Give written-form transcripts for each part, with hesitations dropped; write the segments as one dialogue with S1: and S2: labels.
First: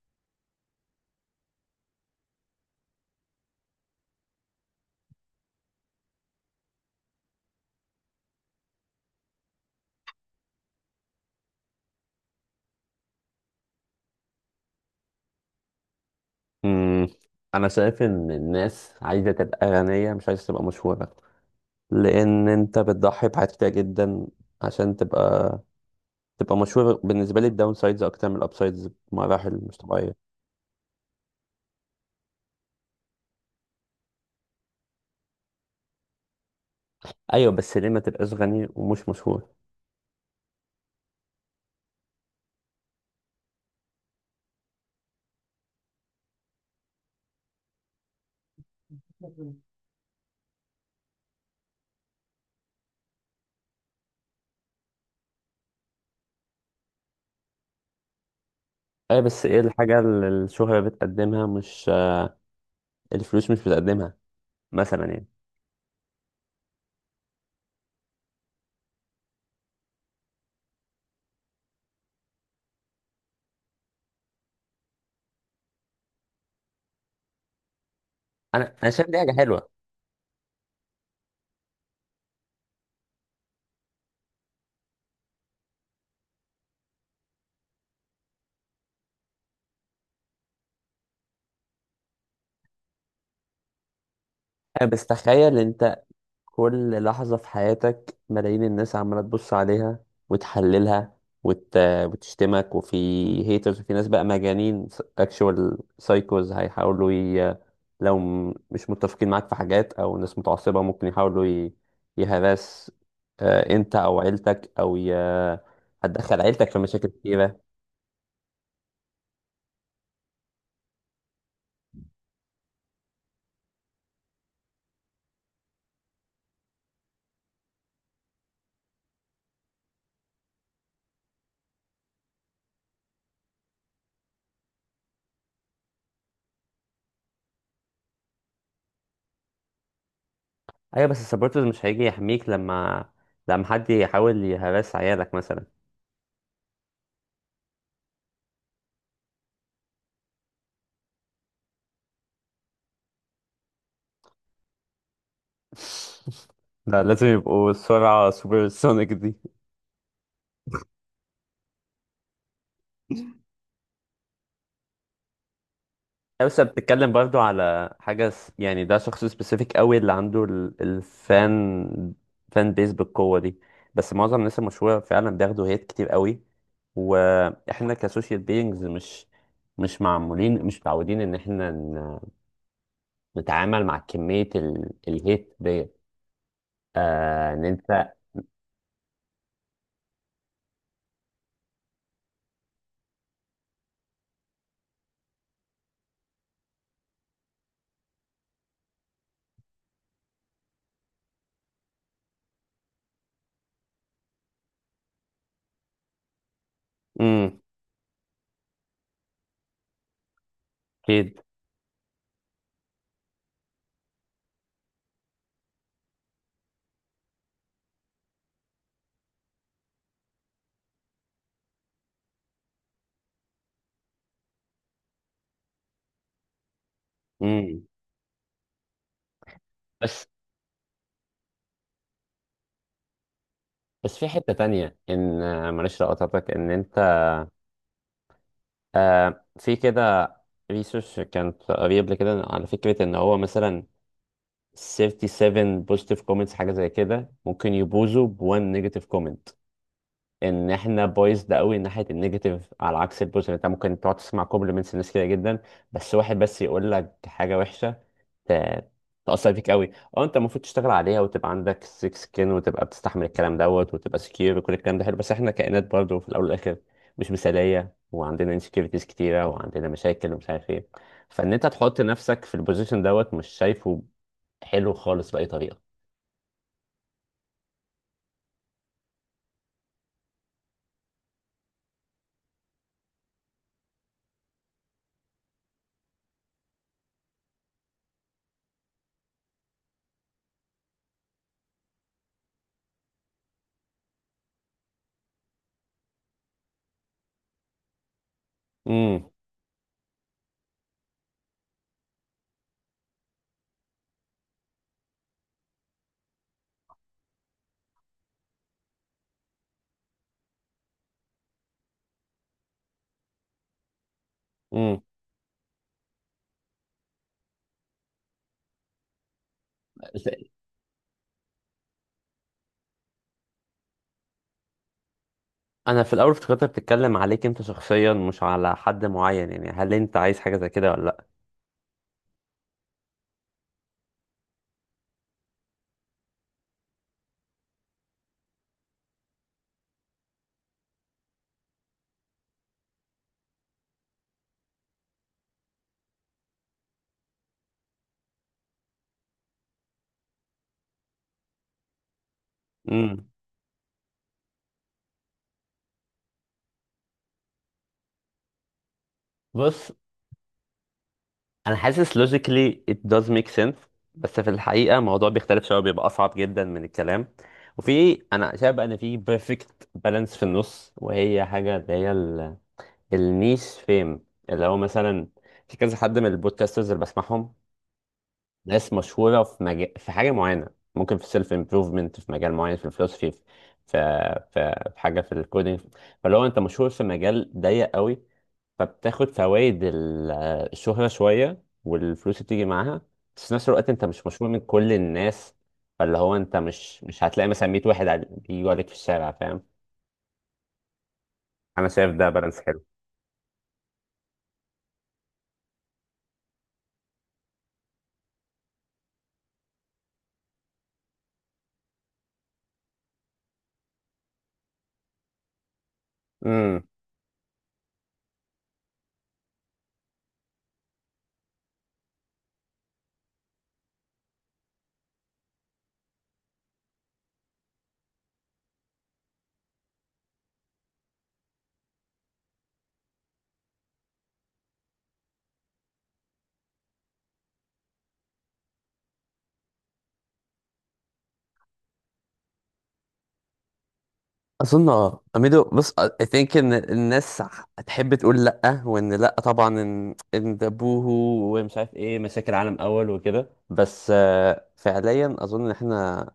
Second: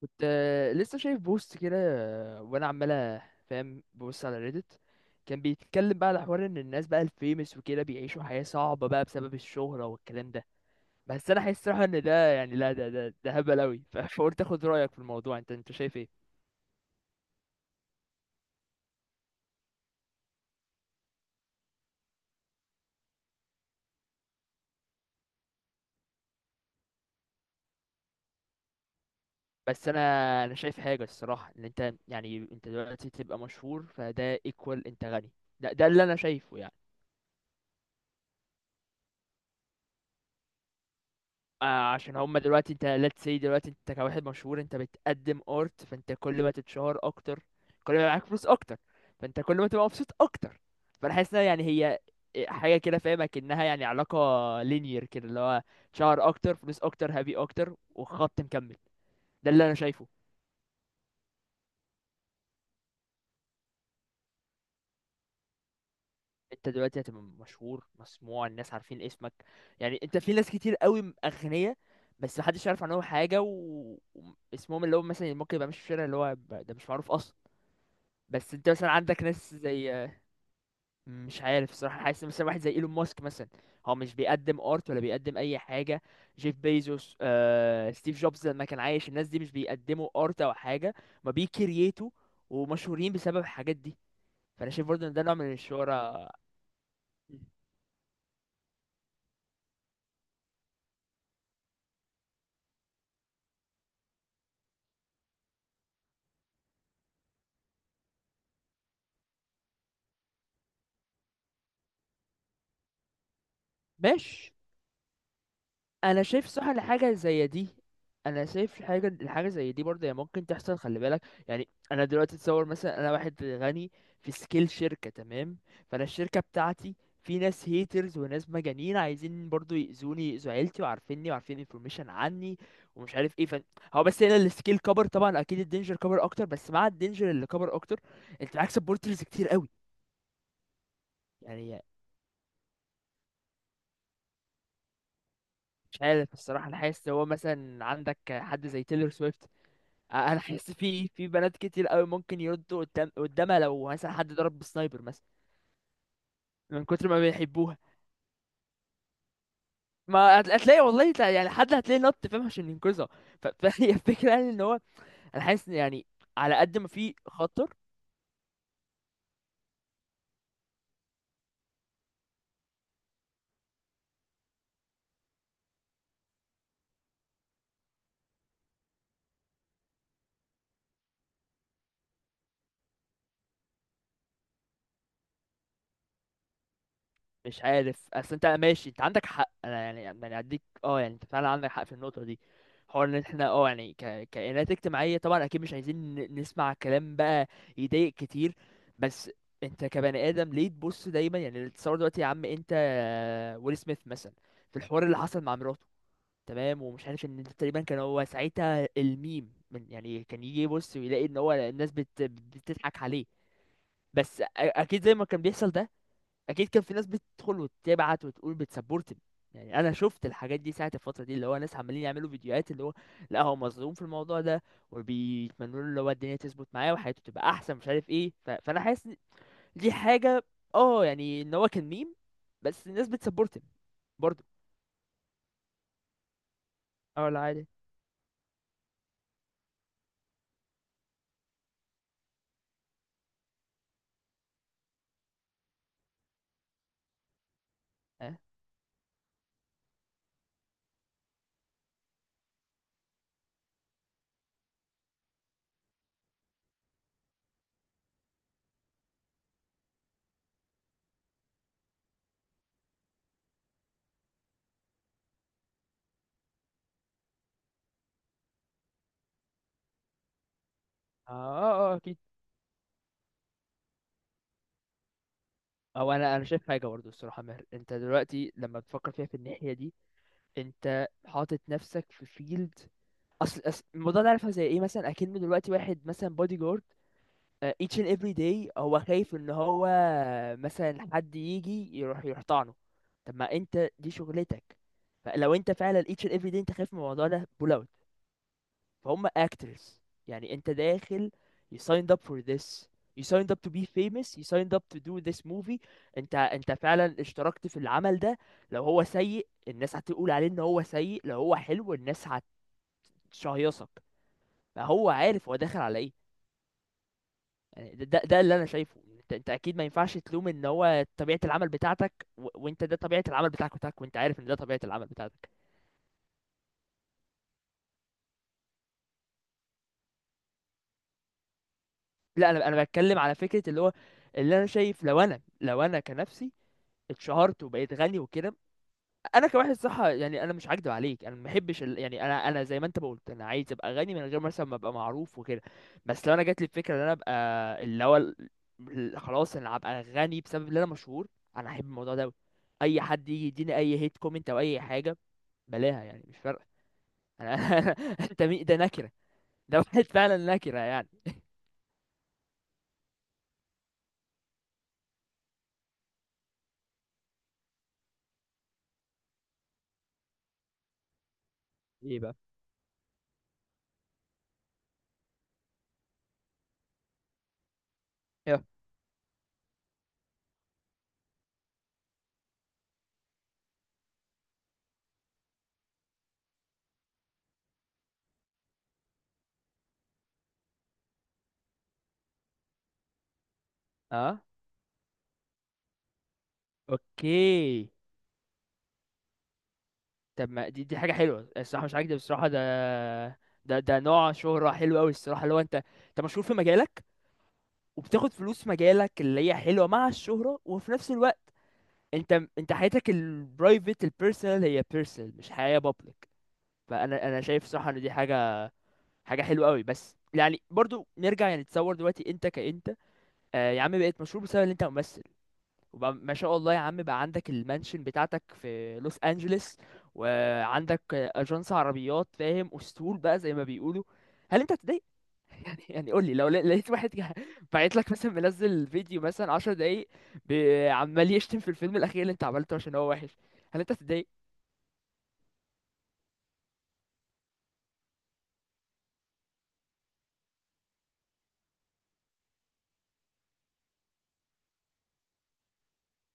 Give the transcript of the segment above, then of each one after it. S1: كنت لسه شايف بوست كده. وانا عمال فاهم ببص على ريدت. كان بيتكلم بقى على حوار ان الناس بقى الفيمس وكده بيعيشوا حياة صعبة بقى بسبب الشهرة والكلام ده. بس انا حاسس صراحة ان ده يعني لا ده هبل اوي. فقلت اخد رأيك في الموضوع، انت شايف ايه؟
S2: مم. انا شايف ان الناس عايزه تبقى غنيه، مش عايزه تبقى مشهوره، لان انت بتضحي بحاجات كتير جدا عشان تبقى مشهور. بالنسبه لي الداون سايدز اكتر من الاب سايدز بمراحل مش
S1: بس انا
S2: طبيعيه.
S1: انا شايف حاجة الصراحة، ان انت يعني انت دلوقتي تبقى مشهور فده ايكوال انت غني. ده اللي انا شايفه يعني.
S2: ايوه، بس ليه ما تبقاش غني ومش مشهور؟
S1: آه عشان هما دلوقتي انت، let's say دلوقتي انت كواحد مشهور انت بتقدم art، فانت كل ما تتشهر اكتر، كل ما يبقى معاك فلوس اكتر، فانت كل ما تبقى مبسوط اكتر. فانا حاسس انها يعني هي حاجة كده، فاهمة، كأنها يعني علاقة linear كده، اللي هو شهر اكتر، فلوس اكتر، هابي اكتر، وخط مكمل.
S2: ايوه، بس
S1: ده
S2: ايه
S1: اللي انا
S2: الحاجه
S1: شايفه.
S2: اللي الشهره بتقدمها مش الفلوس مش بتقدمها؟ مثلا يعني،
S1: انت دلوقتي هتبقى مشهور، مسموع، الناس عارفين اسمك. يعني انت في ناس كتير قوي اغنياء بس محدش يعرف عنهم حاجة واسمهم، اللي هو مثلا ممكن يبقى ماشي في الشارع اللي هو ده مش معروف اصلا. بس انت
S2: انا
S1: مثلا
S2: انا شايف دي
S1: عندك
S2: حاجه
S1: ناس
S2: حلوه.
S1: زي، مش عارف الصراحه، حاسس مثلا واحد زي ايلون ماسك مثلا، هو مش بيقدم ارت ولا بيقدم اي حاجه. جيف بيزوس، ستيف جوبز لما كان عايش، الناس دي مش بيقدموا ارت او حاجه، ما بيكرييتوا، ومشهورين بسبب الحاجات دي. فانا شايف
S2: أيوة، بس
S1: برضه ان ده نوع من
S2: تخيل انت
S1: الشهره.
S2: كل لحظة في حياتك ملايين الناس عمالة تبص عليها، وتحللها، وت... وتشتمك، وفي هيترز، وفي ناس بقى مجانين، اكشوال سايكوز لو مش متفقين معاك في حاجات، او ناس متعصبة ممكن يحاولوا يهرس انت او
S1: ماشي.
S2: عيلتك
S1: انا
S2: هتدخل
S1: شايف صح
S2: عيلتك في مشاكل
S1: لحاجه زي
S2: كتيرة.
S1: دي. انا شايف الحاجه زي دي برضه هي ممكن تحصل، خلي بالك، يعني انا دلوقتي اتصور مثلا انا واحد غني، في سكيل شركه تمام، فانا الشركه بتاعتي، في ناس هيترز وناس مجانين عايزين برضه يأذوني، يأذوا عيلتي وعارفيني وعارفين انفورميشن عني ومش عارف ايه فن. هو بس هنا السكيل كبر، طبعا اكيد الدينجر كبر اكتر، بس مع الدينجر اللي كبر اكتر انت معاك سبورترز كتير قوي.
S2: ايوه، بس السبورترز
S1: يعني
S2: مش هيجي يحميك لما حد يحاول يهرس عيالك مثلا.
S1: مش عارف الصراحه، انا حاسس إن هو مثلا عندك حد زي تيلر سويفت، انا حاسس في بنات كتير قوي ممكن يردوا قدام قدامها لو مثلا حد ضرب بالسنايبر مثلا من
S2: لا،
S1: كتر ما
S2: لازم يبقوا
S1: بيحبوها.
S2: السرعة سوبر سونيك دي.
S1: ما هتلاقي والله، يعني حد هتلاقي نط، فاهم، عشان ينقذها. فهي الفكره، يعني ان هو انا حاسس إن يعني على
S2: بس
S1: قد ما
S2: بتتكلم
S1: في
S2: برضو
S1: خطر.
S2: على حاجة يعني، ده شخص سبيسيفيك قوي اللي عنده الفان فان بيز بالقوة دي. بس معظم الناس المشهورة فعلا بياخدوا هيت كتير قوي، واحنا كسوشيال بيينجز مش معمولين، مش متعودين ان احنا نتعامل مع كمية الهيت دي.
S1: مش
S2: ان
S1: عارف،
S2: انت.
S1: اصل انت ماشي انت عندك حق، انا يعني اديك، يعني انت فعلا عندك حق في النقطه دي. حوار ان احنا يعني كائنات اجتماعيه، طبعا اكيد مش عايزين نسمع كلام بقى يضايق كتير. بس انت كبني ادم ليه تبص دايما؟ يعني تصور دلوقتي يا عم انت، ويل سميث مثلا، في الحوار اللي حصل مع مراته، تمام؟ ومش عارف ان
S2: امم
S1: تقريبا كان هو ساعتها الميم، من يعني كان يجي يبص ويلاقي ان
S2: اكيد.
S1: هو الناس بتضحك عليه. بس اكيد زي ما كان بيحصل ده، اكيد كان في ناس بتدخل وتبعت وتقول بتسبورت. يعني انا شفت الحاجات دي ساعه الفتره دي، اللي هو ناس عمالين يعملوا فيديوهات، اللي هو لا هو مظلوم في الموضوع ده، وبيتمنوا له اللي هو الدنيا تظبط معاه وحياته تبقى احسن
S2: امم
S1: مش عارف ايه. فانا حاسس إن دي
S2: بس
S1: حاجه، اه يعني ان هو كان ميم بس الناس بتسبورت.
S2: بس في
S1: برضه
S2: حتة تانية، ان معلش لو قطعتك، ان انت
S1: اه، لا عادي.
S2: في كده ريسيرش كانت قريب كده على فكرة ان هو مثلا 37 بوزيتيف كومنتس، حاجة زي كده ممكن يبوظوا
S1: اه،
S2: ب 1 نيجاتيف كومنت. ان احنا بايظ ده قوي ناحية النيجاتيف على عكس البوزيتيف. انت ممكن تقعد تسمع كومبلمنتس لناس كده جدا، بس واحد بس يقول لك حاجة وحشة ت- تأثر فيك قوي. اه، انت المفروض تشتغل عليها وتبقى عندك سيك سكين وتبقى بتستحمل الكلام دوت وتبقى سكيور وكل الكلام ده حلو، بس احنا كائنات برضه في الاول والاخر مش مثاليه، وعندنا انسكيورتيز كتيره وعندنا مشاكل ومش عارف ايه.
S1: اه،
S2: فان انت
S1: اه، آه،
S2: تحط
S1: اكيد.
S2: نفسك في البوزيشن دوت، مش شايفه حلو خالص باي طريقه.
S1: او انا شايف حاجه برضه الصراحه ماهر، انت دلوقتي لما بتفكر فيها في الناحيه دي، انت حاطط نفسك في فيلد. اصل أصل الموضوع ده عارفه زي ايه؟ مثلا اكنه دلوقتي واحد مثلا بودي جارد، each and every day هو خايف ان هو مثلا حد يجي يروح يحتضنه. طب ما انت دي شغلتك. فلو انت فعلا each and every day انت خايف من الموضوع ده، pull out. فهم
S2: امم
S1: actors، يعني انت داخل، you signed up for this، you signed up to be famous، you signed up to do this movie. انت فعلا اشتركت في العمل ده. لو هو سيء الناس هتقول عليه ان هو سيء، لو هو حلو الناس هتشهيصك. ما
S2: امم
S1: هو عارف هو داخل على ايه. يعني ده اللي انا شايفه. انت اكيد ما ينفعش تلوم، ان هو طبيعه العمل بتاعتك وانت ده طبيعه العمل بتاعك، وانت عارف ان ده طبيعه العمل بتاعتك.
S2: انا في الاول افتكرت بتتكلم عليك انت شخصيا مش على حد معين، يعني هل انت عايز حاجه زي كده ولا لا؟
S1: لا انا بتكلم على فكره، اللي هو اللي انا شايف، لو انا كنفسي اتشهرت وبقيت غني وكده. انا كواحد، صح؟ يعني انا مش هكدب عليك، انا ما بحبش يعني انا زي ما انت ما قلت، انا عايز ابقى غني من غير مثلا ما ابقى معروف وكده. بس لو انا جات لي الفكره ان انا ابقى، اللي هو خلاص انا هبقى غني بسبب ان انا مشهور، انا احب الموضوع ده أوي. اي
S2: امم
S1: حد يجي يديني اي هيت كومنت او اي حاجه، بلاها، يعني مش فارقه. انا انت مين ده؟ نكره. ده
S2: بص،
S1: واحد فعلا نكره يعني.
S2: انا حاسس logically it does make sense، بس في الحقيقه الموضوع بيختلف شويه، بيبقى اصعب جدا من الكلام. وفي، انا شايف بقى ان في perfect balance في النص، وهي حاجه اللي هي
S1: ايه بقى؟
S2: النيش فيم، اللي هو مثلا في كذا حد من البودكاسترز اللي بسمعهم،
S1: يا.
S2: ناس مشهوره في مجال، في حاجه معينه، ممكن في سيلف امبروفمنت في مجال معين، في الفلوسفي، في حاجه في الكودينج. فاللي هو انت مشهور في مجال ضيق قوي، فبتاخد فوائد الشهرة شوية والفلوس اللي بتيجي معاها. بس في نفس الوقت انت مش
S1: اه،
S2: مشهور من كل الناس، فاللي هو انت مش هتلاقي مثلا 100
S1: اوكي.
S2: واحد بيجوا عليك في الشارع، فاهم؟
S1: طب ما دي حاجة حلوة الصراحة،
S2: انا
S1: مش
S2: شايف
S1: عاجبني
S2: ده
S1: بصراحة ده.
S2: بالانس حلو.
S1: ده نوع شهرة حلو أوي الصراحة، اللي هو أنت مشهور في مجالك وبتاخد فلوس في مجالك، اللي هي حلوة مع الشهرة، وفي نفس الوقت أنت أنت حياتك البرايفت البيرسونال هي بيرسونال، مش حياة بابليك.
S2: امم
S1: فأنا شايف صراحة إن دي حاجة حلوة أوي. بس يعني برضو نرجع، يعني تصور دلوقتي أنت كأنت، يا عم بقيت مشهور بسبب إن أنت ممثل، وبقى ما شاء الله يا عم بقى عندك المانشن بتاعتك في لوس انجلوس، وعندك اجنس عربيات فاهم، اسطول بقى زي ما بيقولوا. هل انت هتضايق؟ يعني قول لي، لو لقيت واحد بعت لك مثلا منزل فيديو مثلا 10 دقايق عمال يشتم في الفيلم الاخير اللي انت عملته عشان هو وحش، هل انت هتضايق؟
S2: اظن، اه اميدو، بص I think ان الناس هتحب تقول لا، وان لا طبعا، ان ده بوهو ومش عارف ايه، مشاكل عالم اول وكده. بس فعليا اظن ان احنا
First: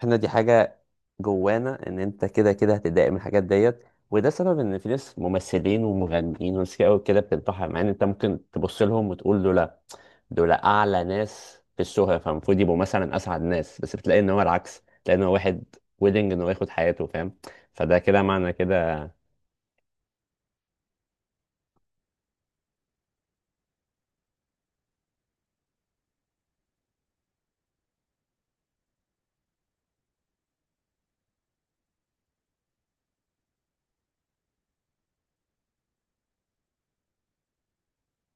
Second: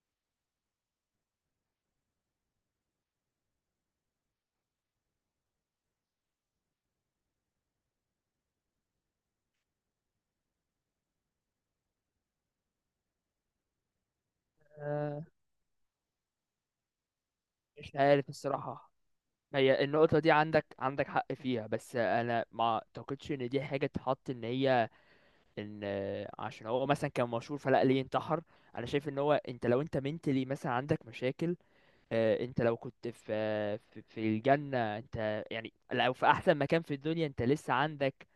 S2: احنا دي حاجة جوانا، ان انت كده كده هتتضايق من الحاجات ديت. وده سبب ان في ناس ممثلين ومغنيين وناس كده وكده بتنتحر، مع ان انت ممكن تبص لهم وتقول له لا، دول اعلى ناس في الشهرة فالمفروض يبقوا مثلا اسعد ناس، بس بتلاقي ان هو العكس، تلاقي ان
S1: آه،
S2: هو واحد ويدنج ان هو ياخد حياته، فاهم؟
S1: مش
S2: فده كده
S1: عارف
S2: معنى
S1: الصراحة.
S2: كده.
S1: هي النقطة دي عندك حق فيها، بس أنا ما أعتقدش إن دي حاجة تحط إن هي، ان عشان هو مثلا كان مشهور فلا ليه انتحر. انا شايف ان هو، انت لو انت منتلي مثلا عندك مشاكل، انت لو كنت في في الجنة، انت يعني لو في احسن مكان في الدنيا انت لسه عندك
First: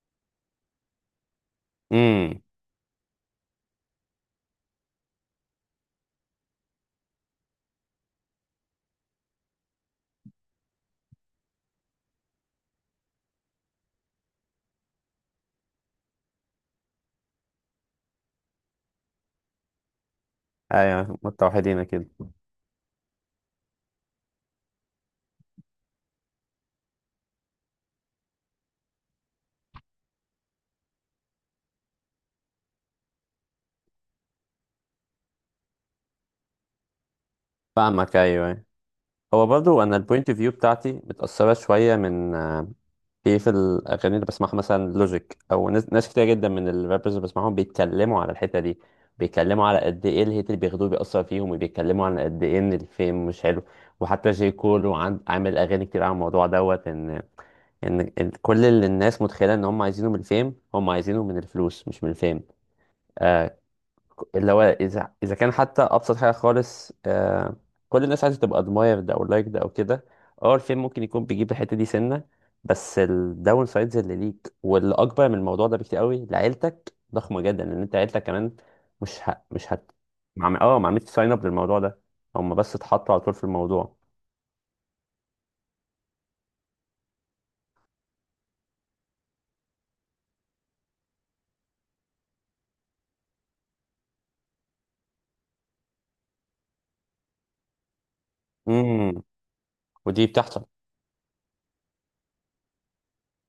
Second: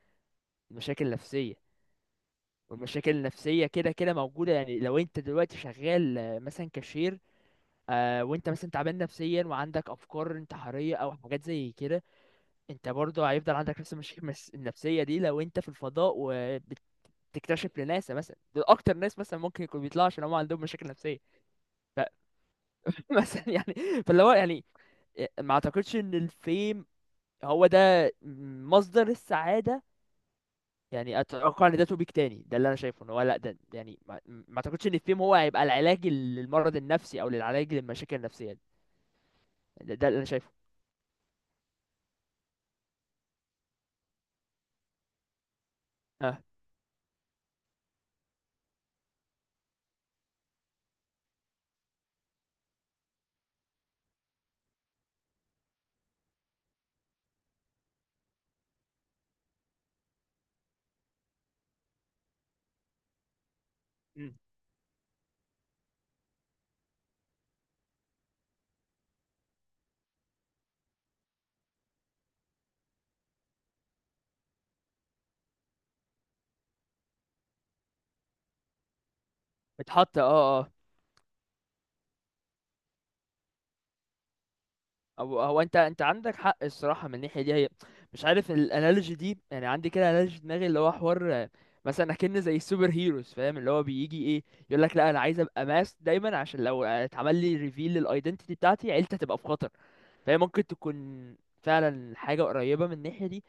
S1: مشاكل نفسية،
S2: امم
S1: والمشاكل النفسية كده كده موجودة. يعني لو انت دلوقتي شغال مثلا كاشير، وانت مثلا تعبان نفسيا وعندك افكار انتحارية او حاجات زي كده، انت برضه هيفضل عندك نفس المشاكل النفسية دي. لو انت في الفضاء تكتشف لناس مثلا، دول اكتر ناس مثلا ممكن يكون بيطلعوا عشان هم عندهم مشاكل
S2: ايوه،
S1: نفسيه.
S2: متوحدين كده.
S1: فمثلا يعني، فاللي هو يعني ما اعتقدش ان الفيم هو ده مصدر السعاده. يعني اتوقع ان ده توبيك تاني. ده اللي انا شايفه، ان هو لا، ده يعني ما اعتقدش ان الفيم هو هيبقى العلاج للمرض النفسي او للعلاج
S2: فاهمك،
S1: للمشاكل
S2: ايوه،
S1: النفسيه دي.
S2: أيوة. هو برضو
S1: يعني ده,
S2: انا
S1: ده اللي انا
S2: البوينت اوف فيو
S1: شايفه.
S2: بتاعتي متأثرة شوية من، في الاغاني اللي بسمعها مثلا لوجيك، او ناس كتير
S1: اه،
S2: جدا من الرابرز اللي بسمعهم، بيتكلموا على الحته دي، بيتكلموا على قد ايه الهيت اللي بياخدوه بيأثر فيهم، وبيتكلموا على قد ايه ان الفيم مش حلو. وحتى جي كول عامل اغاني كتير على الموضوع دوت، ان ان إن كل اللي الناس متخيله ان هم عايزينه من الفيم، هم عايزينه من الفلوس مش من الفيم.
S1: مم.
S2: اللي هو اذا كان حتى ابسط حاجه خالص، كل الناس عايزه تبقى ادمايرد او لايكد او كده. اه، الفيلم ممكن يكون بيجيب الحته دي سنه، بس الداون سايدز اللي ليك واللي اكبر من الموضوع ده بكتير قوي لعيلتك ضخمه جدا، ان انت عيلتك كمان مش ه... مش هت
S1: بتحط
S2: مع...
S1: اه.
S2: اه ما عملتش ساين اب للموضوع ده، هم بس اتحطوا على طول في الموضوع.
S1: هو انت عندك حق الصراحه من الناحيه دي، هي مش عارف الانالوجي دي، يعني عندي كده انالوجي في دماغي، اللي هو حوار، مثلا اكن زي السوبر هيروز، فاهم؟ اللي هو بيجي ايه، يقول لك لا انا عايز ابقى ماس دايما عشان لو اتعمل لي ريفيل للايدنتيتي بتاعتي عيلتي
S2: امم
S1: هتبقى في خطر.
S2: ودي
S1: فهي
S2: بتحصل.
S1: ممكن تكون فعلا حاجه قريبه من الناحيه دي.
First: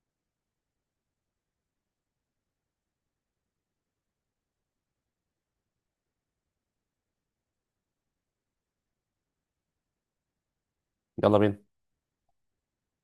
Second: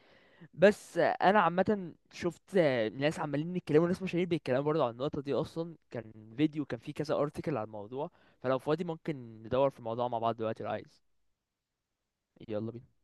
S1: بس انا عامه شفت ناس عمالين يتكلموا، ناس مشاهير بيتكلموا برضه عن النقطه دي، اصلا كان فيديو كان فيه كذا ارتكل على الموضوع. فلو فاضي ممكن ندور في الموضوع مع بعض دلوقتي لو عايز.
S2: يلا بينا.
S1: يلا بينا.